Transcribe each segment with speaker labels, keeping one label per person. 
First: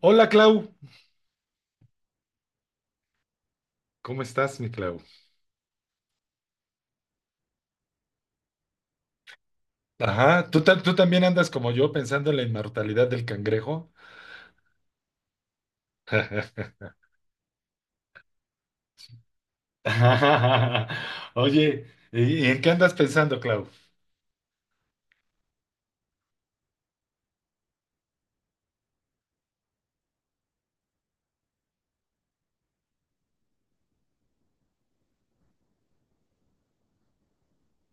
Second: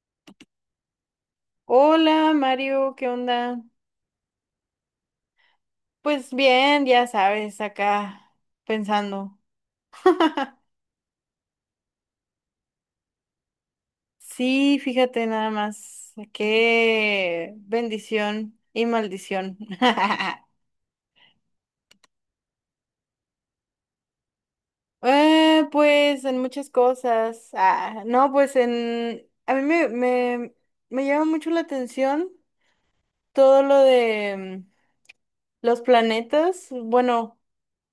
Speaker 1: Hola Clau,
Speaker 2: Hola Mario, ¿qué onda?
Speaker 1: ¿cómo estás, mi Clau?
Speaker 2: Pues bien, ya sabes, acá pensando.
Speaker 1: Ajá, ¿tú también andas como yo pensando en la inmortalidad del cangrejo?
Speaker 2: Sí, fíjate nada más, qué bendición y maldición.
Speaker 1: Oye, ¿y en qué andas pensando, Clau?
Speaker 2: Pues en muchas cosas. Ah, no, pues en... A mí me llama mucho la atención todo lo de... Los planetas, bueno,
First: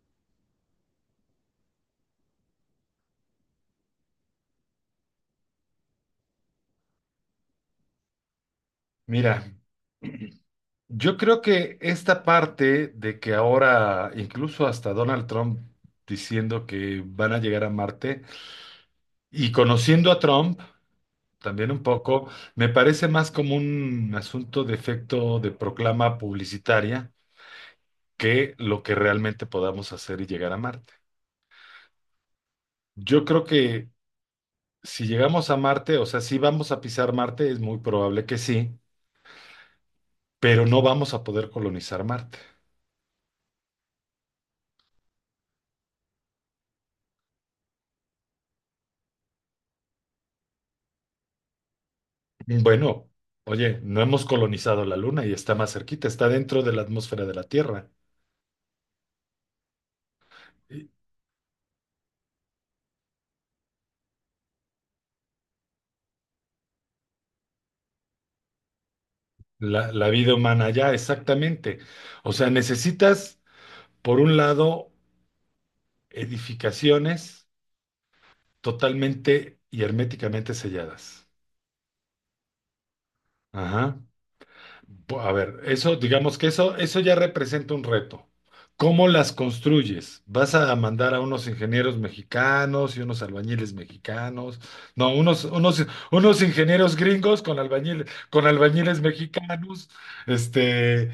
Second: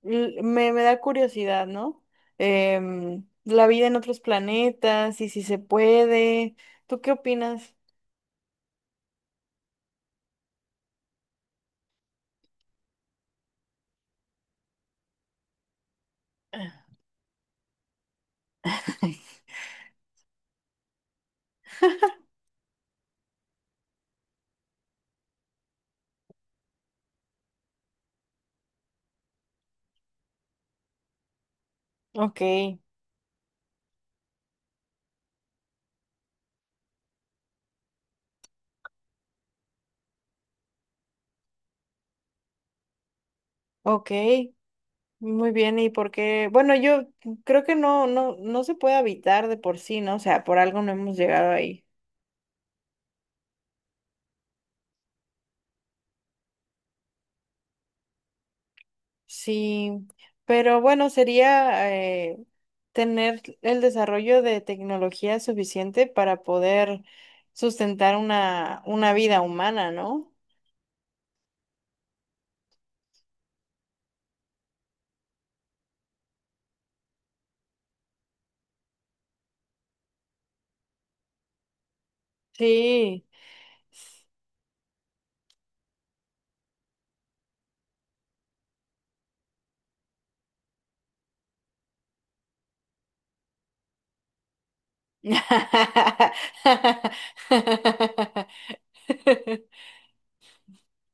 Speaker 2: me da curiosidad, ¿no? La vida en otros planetas y si se puede. ¿Tú qué opinas?
Speaker 1: Mira, yo creo que esta parte de que ahora incluso hasta Donald Trump diciendo que van a llegar a Marte y conociendo a Trump también un poco, me parece más como un asunto de efecto de proclama publicitaria que lo que realmente podamos hacer y llegar a Marte.
Speaker 2: Ok,
Speaker 1: Yo creo que si llegamos a Marte, o sea, si vamos a pisar Marte, es muy probable que sí, pero no vamos a poder colonizar Marte.
Speaker 2: ok, muy bien. ¿Y por qué? Bueno, yo creo que no, no se puede habitar de por sí, ¿no? O sea, por algo no hemos llegado ahí.
Speaker 1: Bueno, oye, no hemos colonizado la Luna y está más cerquita, está dentro de la atmósfera de la Tierra.
Speaker 2: Sí, pero
Speaker 1: Y
Speaker 2: bueno, sería tener el desarrollo de tecnología suficiente para poder sustentar una vida humana,
Speaker 1: la
Speaker 2: ¿no?
Speaker 1: vida humana ya, exactamente. O sea, necesitas, por un lado, edificaciones totalmente y herméticamente selladas.
Speaker 2: Sí.
Speaker 1: Ajá. A ver, eso, digamos que eso ya representa un reto. ¿Cómo las construyes? ¿Vas a mandar a unos ingenieros mexicanos y unos albañiles mexicanos? No, unos ingenieros gringos con albañiles mexicanos, este,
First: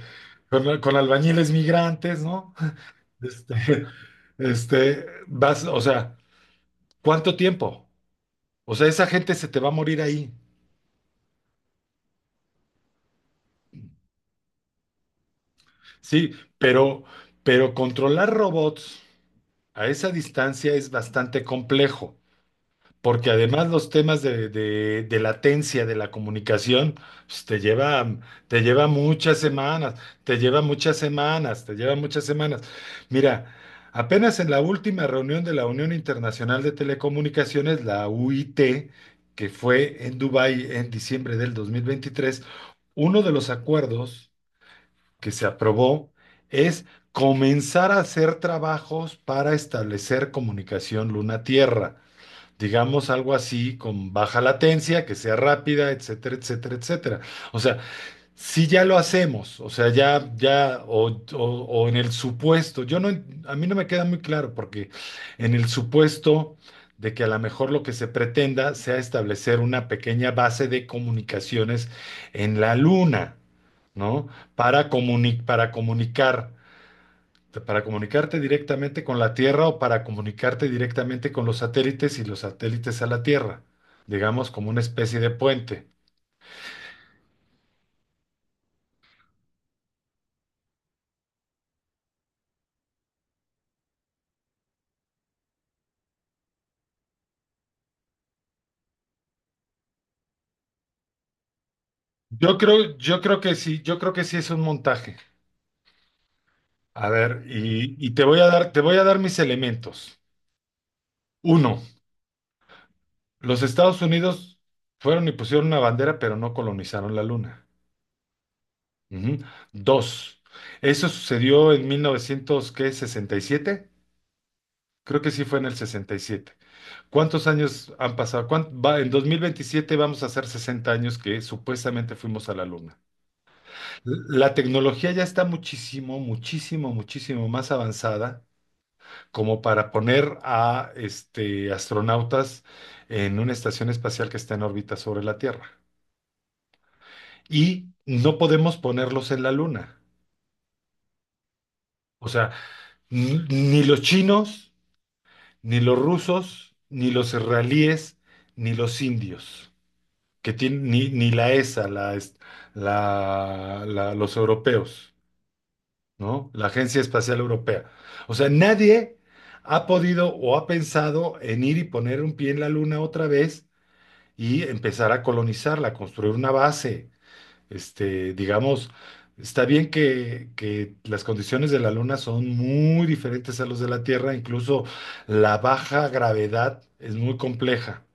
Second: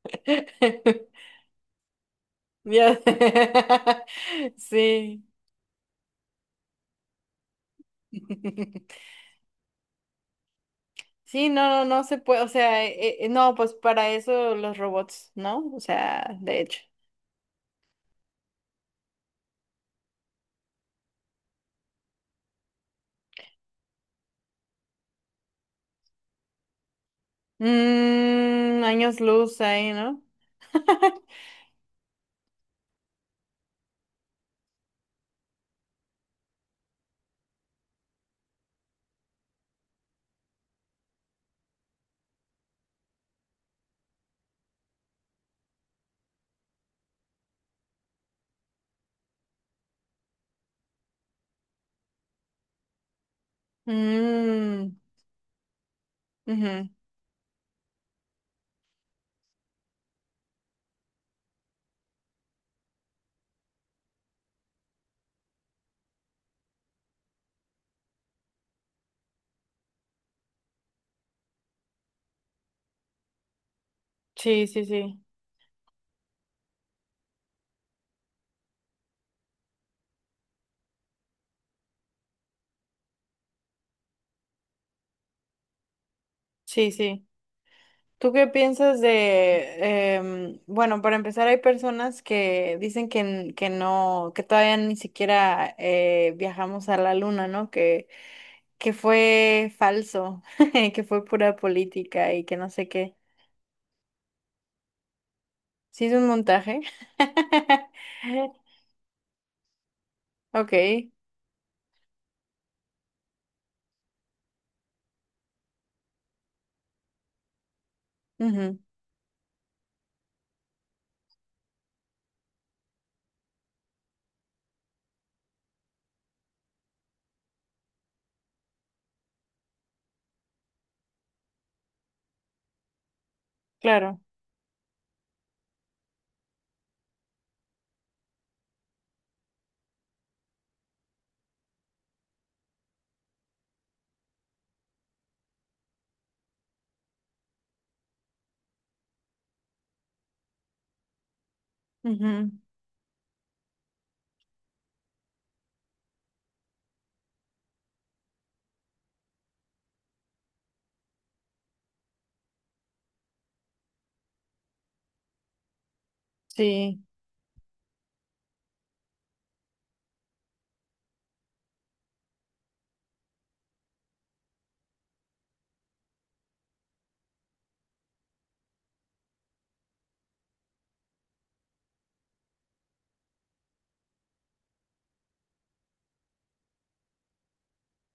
Speaker 1: con albañiles migrantes, ¿no?
Speaker 2: Ya-
Speaker 1: Este,
Speaker 2: Sí.
Speaker 1: vas, o sea, ¿cuánto tiempo? O sea, esa gente se te va a morir ahí.
Speaker 2: Sí, no, no, no se puede, o sea, no, pues para eso los robots, ¿no? O
Speaker 1: Sí,
Speaker 2: sea, de hecho.
Speaker 1: pero, pero controlar robots. A esa distancia es bastante complejo, porque además los temas de latencia de la comunicación pues, te
Speaker 2: Mm,
Speaker 1: lleva
Speaker 2: años
Speaker 1: muchas
Speaker 2: luz ahí,
Speaker 1: semanas,
Speaker 2: ¿no?
Speaker 1: te lleva muchas semanas, te lleva muchas semanas. Mira, apenas en la última reunión de la Unión Internacional de Telecomunicaciones, la UIT, que fue en Dubái en diciembre del 2023, uno de los acuerdos que se aprobó es comenzar a hacer trabajos para establecer comunicación luna-tierra. Digamos algo así, con baja
Speaker 2: Mm,
Speaker 1: latencia, que sea rápida, etcétera, etcétera,
Speaker 2: ujú.
Speaker 1: etcétera. O sea, si ya lo hacemos, o sea, o en el supuesto, yo no, en- a mí no me queda muy claro, porque en el supuesto de que a lo mejor lo que se pretenda sea establecer una pequeña base de comunicaciones en la Luna, ¿no?
Speaker 2: Sí, sí, sí,
Speaker 1: Para comunicar, para comunicarte directamente con la Tierra o para comunicarte directamente con los satélites y los satélites a la Tierra, digamos como una especie de puente.
Speaker 2: sí, sí. ¿Tú qué piensas de, bueno, para empezar, hay personas que dicen que, que no, que todavía ni siquiera viajamos a la luna, ¿no? Que fue falso, que fue pura política y que
Speaker 1: Yo
Speaker 2: no sé
Speaker 1: creo,
Speaker 2: qué.
Speaker 1: yo creo que sí, yo creo que sí es un montaje.
Speaker 2: ¿Sí es un montaje?
Speaker 1: A ver, te voy a dar, te voy a dar mis elementos.
Speaker 2: Ok,
Speaker 1: Uno, los Estados Unidos fueron y pusieron una bandera, pero no colonizaron la Luna.
Speaker 2: ujú,
Speaker 1: Ujú. Dos, eso sucedió en 1967, sesenta y siete. Creo que sí fue en el 67. ¿Cuántos años han pasado? En 2027 vamos a hacer 60 años que supuestamente fuimos a la Luna.
Speaker 2: claro,
Speaker 1: La tecnología ya está muchísimo, muchísimo, muchísimo más avanzada, como para poner a este, astronautas en una estación espacial que está en órbita sobre la Tierra. Y no podemos ponerlos en la Luna. O
Speaker 2: ujú,
Speaker 1: sea, ni los chinos, ni los rusos, ni los israelíes, ni los indios, que tienen, ni la ESA, la, es- la- la- los europeos, ¿no? La Agencia
Speaker 2: sí.
Speaker 1: Espacial Europea. O sea, nadie ha podido o ha pensado en ir y poner un pie en la Luna otra vez y empezar a colonizarla, construir una base. Este, digamos, está bien que las condiciones de la Luna son muy diferentes a los de la Tierra, incluso la baja gravedad es muy compleja.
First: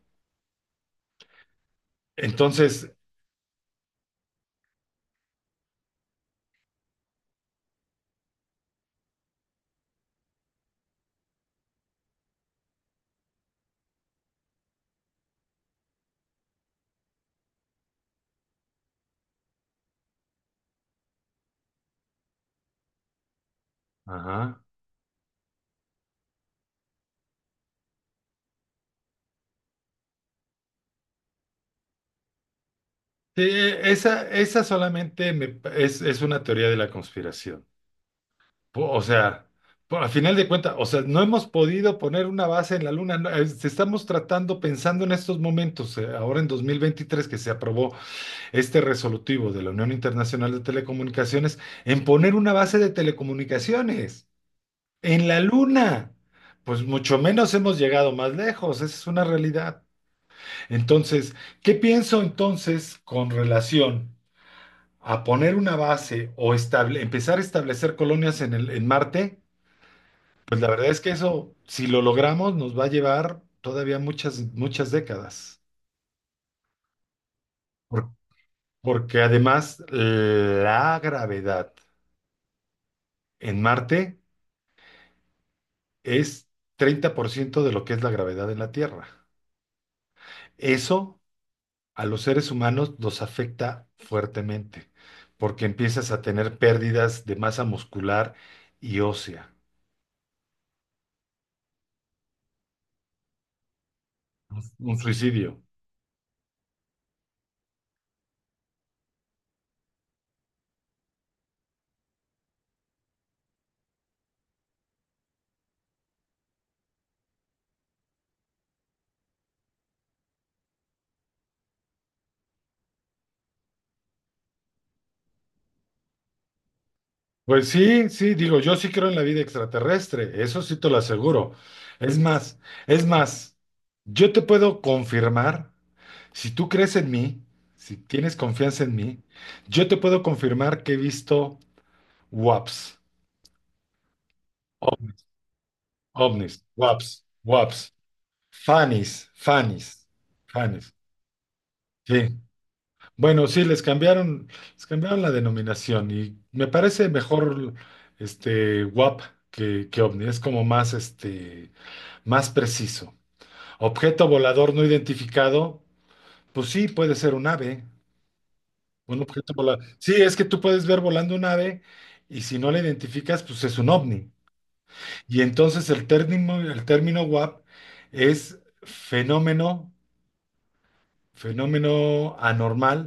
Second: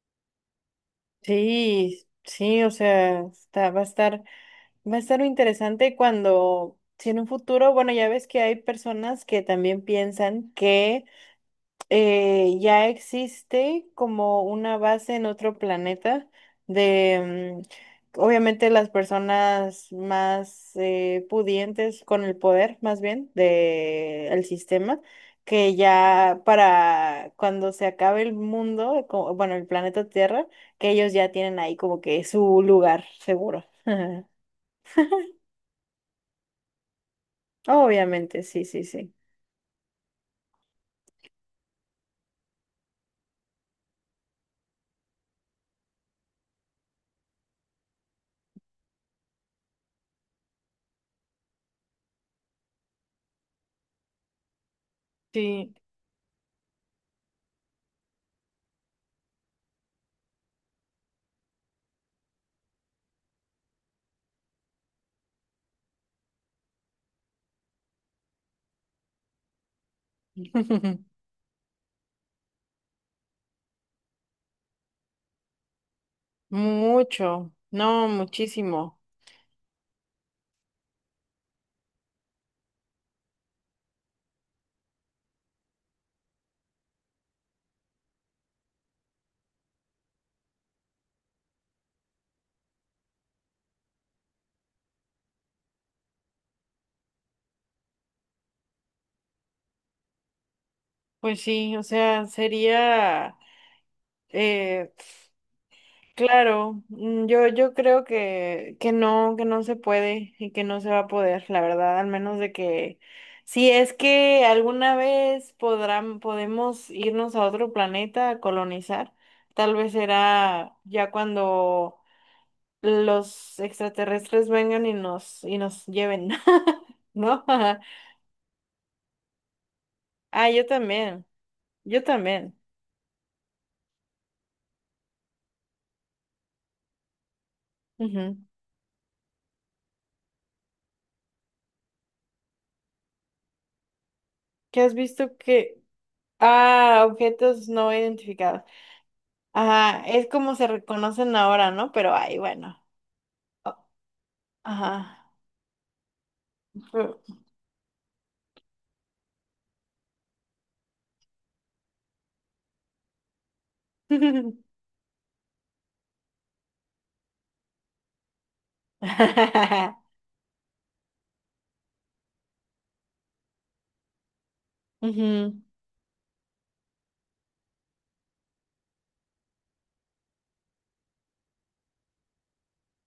Speaker 2: Sí, sí, o
Speaker 1: Entonces,
Speaker 2: sea, va a estar va a estar interesante cuando, si en un futuro, bueno, ya ves que hay personas que también piensan que ya existe como una base en otro planeta de, mm, obviamente las personas más pudientes con el poder, más bien, de el
Speaker 1: ajá.
Speaker 2: sistema, que ya para cuando se acabe el mundo, bueno, el planeta Tierra, que ellos ya tienen ahí como que su lugar
Speaker 1: Sí,
Speaker 2: seguro.
Speaker 1: esa solamente es una teoría de la conspiración.
Speaker 2: Obviamente, sí, sí,
Speaker 1: O
Speaker 2: sí.
Speaker 1: sea, a final de cuentas, o sea, no hemos podido poner una base en la Luna. No, estamos tratando, pensando en estos momentos, ahora en 2023 que se aprobó este resolutivo de la Unión Internacional de Telecomunicaciones en poner una base de telecomunicaciones en la
Speaker 2: Sí,
Speaker 1: Luna. Pues mucho menos hemos llegado más lejos, esa es una realidad. Entonces, ¿qué pienso entonces con relación a poner una base empezar a establecer colonias en el, en Marte? Pues la verdad es que eso, si lo logramos, nos va a llevar todavía muchas, muchas décadas.
Speaker 2: mucho, no,
Speaker 1: Por-
Speaker 2: muchísimo.
Speaker 1: porque además la gravedad en Marte es 30% de lo que es la gravedad en la Tierra. Eso a los seres humanos nos afecta fuertemente, porque empiezas a tener pérdidas de masa muscular y ósea,
Speaker 2: Pues sí, o sea, sería, eh,
Speaker 1: un suicidio.
Speaker 2: claro, mm, yo creo que no se puede y que no se va a poder, la verdad, al menos de que, si es que alguna vez podrán, podemos irnos a otro planeta a colonizar, tal vez será ya cuando los extraterrestres vengan y nos lleven, ¿no?
Speaker 1: Pues sí, sí, digo, yo sí creo en la vida extraterrestre,
Speaker 2: Ah,
Speaker 1: eso
Speaker 2: yo
Speaker 1: sí te lo
Speaker 2: también,
Speaker 1: aseguro.
Speaker 2: yo
Speaker 1: Es
Speaker 2: también.
Speaker 1: más, es más, yo te puedo confirmar, si tú crees en mí, si tienes
Speaker 2: Ujú.
Speaker 1: confianza en mí, yo te puedo confirmar que he visto WAPs,
Speaker 2: ¿Qué has visto que...
Speaker 1: ovnis,
Speaker 2: Ah,
Speaker 1: waps,
Speaker 2: objetos
Speaker 1: waps,
Speaker 2: no identificados.
Speaker 1: fanis,
Speaker 2: Ajá, es como se
Speaker 1: fanis.
Speaker 2: reconocen ahora, ¿no? Pero ay,
Speaker 1: Sí.
Speaker 2: bueno.
Speaker 1: Bueno, sí,
Speaker 2: O-
Speaker 1: les
Speaker 2: Ajá.
Speaker 1: cambiaron la denominación y me parece
Speaker 2: Pero-
Speaker 1: mejor este WAP que ovni. Es como más este, más preciso. Objeto volador no identificado, pues sí, puede ser un ave, un objeto volador. Sí, es que tú puedes ver volando un ave y si no la identificas, pues es un ovni. Y
Speaker 2: Ujú.
Speaker 1: entonces el término WAP es fenómeno, fenómeno anormal,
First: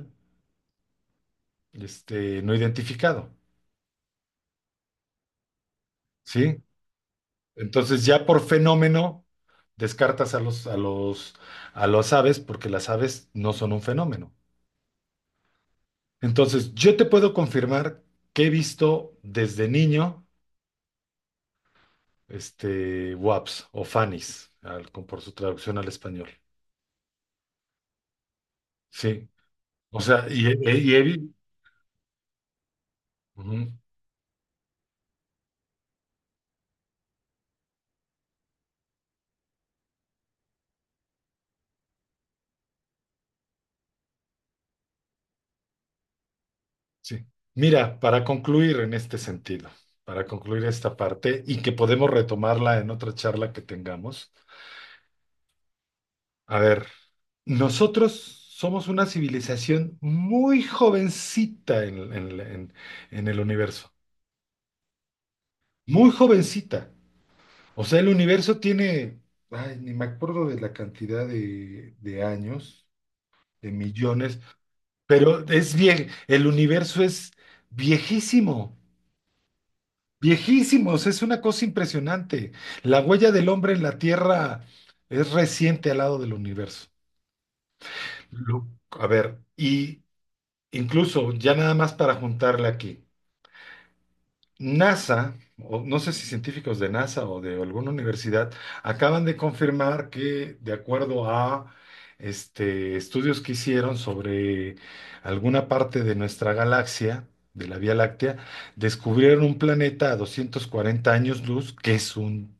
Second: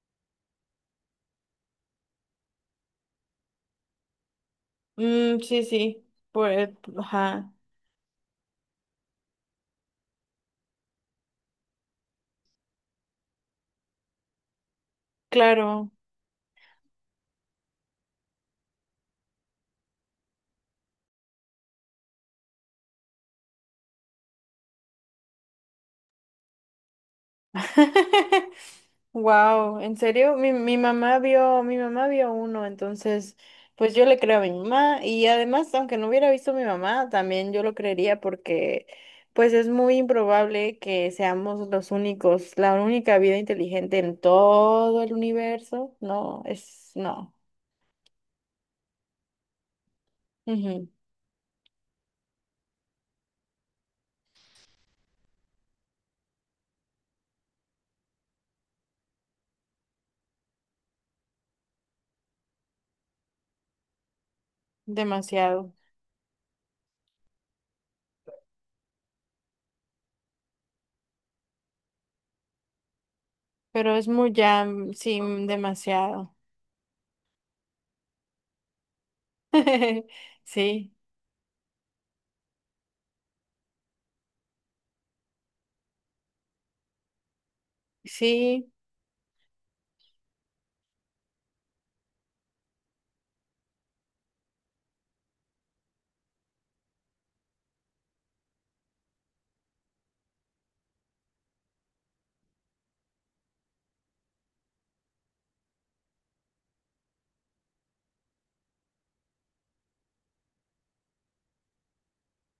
Speaker 1: este, no identificado,
Speaker 2: Mm, sí, sí.
Speaker 1: ¿sí?
Speaker 2: Pues, ajá.
Speaker 1: Entonces ya por fenómeno descartas a las aves porque las aves no son un fenómeno.
Speaker 2: Claro.
Speaker 1: Entonces yo te puedo confirmar que he visto desde niño, este, waps o fanis, por su traducción al español, ¿sí?
Speaker 2: Wow, ¿en
Speaker 1: O sea,
Speaker 2: serio? Mi
Speaker 1: y he
Speaker 2: mamá
Speaker 1: visto...
Speaker 2: vio, mi mamá vio uno, entonces, pues yo le creo a mi mamá y además, aunque no hubiera visto a mi mamá, también yo lo creería porque, pues es muy improbable que seamos los únicos, la única vida inteligente en todo el universo. No, es,
Speaker 1: Sí.
Speaker 2: no,
Speaker 1: Mira, para concluir en este sentido, para concluir
Speaker 2: ujú,
Speaker 1: esta parte y que podemos retomarla en otra charla que tengamos. A ver, nosotros somos una civilización muy jovencita en el universo,
Speaker 2: demasiado,
Speaker 1: muy jovencita. O sea, el universo tiene, ay, ni me acuerdo de la cantidad de años, de
Speaker 2: pero es muy
Speaker 1: millones,
Speaker 2: ya, mm, sí,
Speaker 1: pero
Speaker 2: mm,
Speaker 1: es bien,
Speaker 2: demasiado.
Speaker 1: el universo es viejísimo.
Speaker 2: Sí,
Speaker 1: Viejísimos, es una cosa impresionante. La huella del hombre en la Tierra es reciente al lado del universo.
Speaker 2: sí.
Speaker 1: A ver, y incluso ya nada más para juntarle aquí. NASA, o no sé si científicos de NASA o de alguna universidad, acaban de confirmar que, de acuerdo a este, estudios que hicieron sobre alguna parte de nuestra galaxia, de la Vía Láctea, descubrieron un planeta a 240 años luz, que es un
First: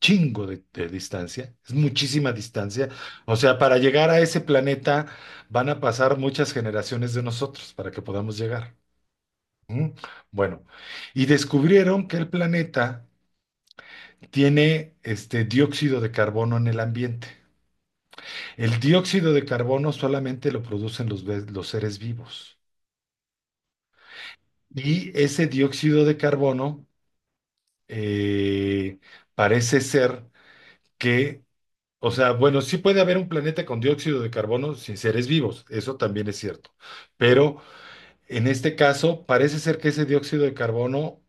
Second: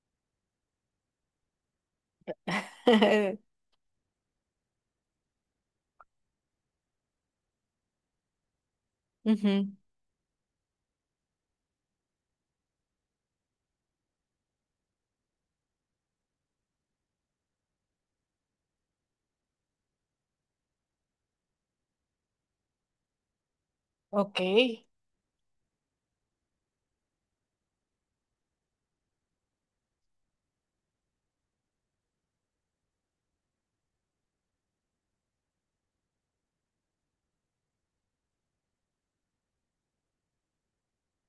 Speaker 1: chingo de distancia, es muchísima distancia. O sea, para llegar a ese planeta van a pasar muchas generaciones de nosotros para que podamos llegar.
Speaker 2: Ujú,
Speaker 1: Mm, bueno, y descubrieron que el planeta tiene este dióxido de carbono en el ambiente. El dióxido de carbono solamente lo producen los, los seres vivos.
Speaker 2: ok.
Speaker 1: Y ese dióxido de carbono, eh, parece ser que, o sea, bueno, sí puede haber un planeta con dióxido de carbono sin seres vivos, eso también es cierto. Pero en este caso, parece ser que ese dióxido de carbono,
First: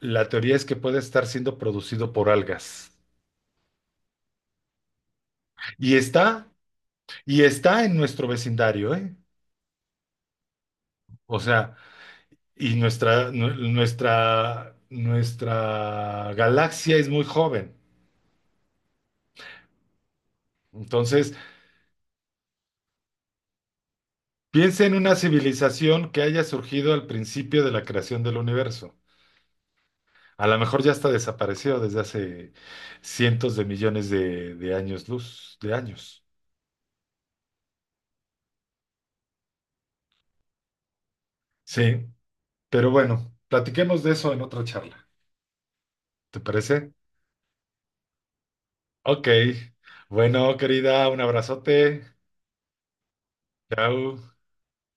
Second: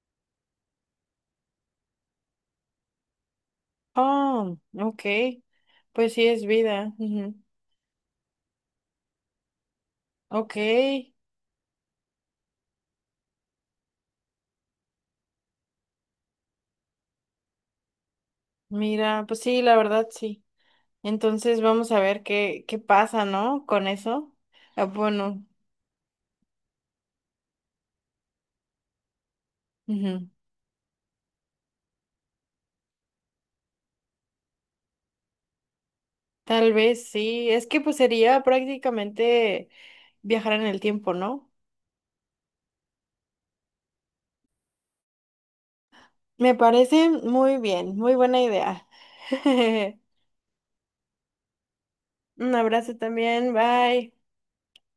Speaker 1: la teoría es que puede estar siendo producido por algas.
Speaker 2: Oh, ok.
Speaker 1: Y
Speaker 2: Pues sí es
Speaker 1: está,
Speaker 2: vida. Ujú.
Speaker 1: y está en nuestro vecindario, ¿eh?
Speaker 2: Ok.
Speaker 1: O sea, y nuestra galaxia es muy joven.
Speaker 2: Mira, pues sí, la verdad sí.
Speaker 1: Entonces,
Speaker 2: Entonces vamos a ver qué, qué pasa, ¿no? Con eso. Ah,
Speaker 1: piensa en una
Speaker 2: bueno,
Speaker 1: civilización que haya surgido al principio de la creación del universo.
Speaker 2: ujú.
Speaker 1: A lo mejor ya está desaparecido desde hace cientos de millones de años luz, de años.
Speaker 2: Tal vez sí. Es que pues sería prácticamente viajar en el tiempo, ¿no?
Speaker 1: Sí, pero bueno, platiquemos de eso en otra charla. ¿Te
Speaker 2: Me
Speaker 1: parece?
Speaker 2: parece muy bien, muy buena idea.
Speaker 1: Ok. Bueno, querida, un abrazote.
Speaker 2: Un abrazo también, bye.
Speaker 1: Chao.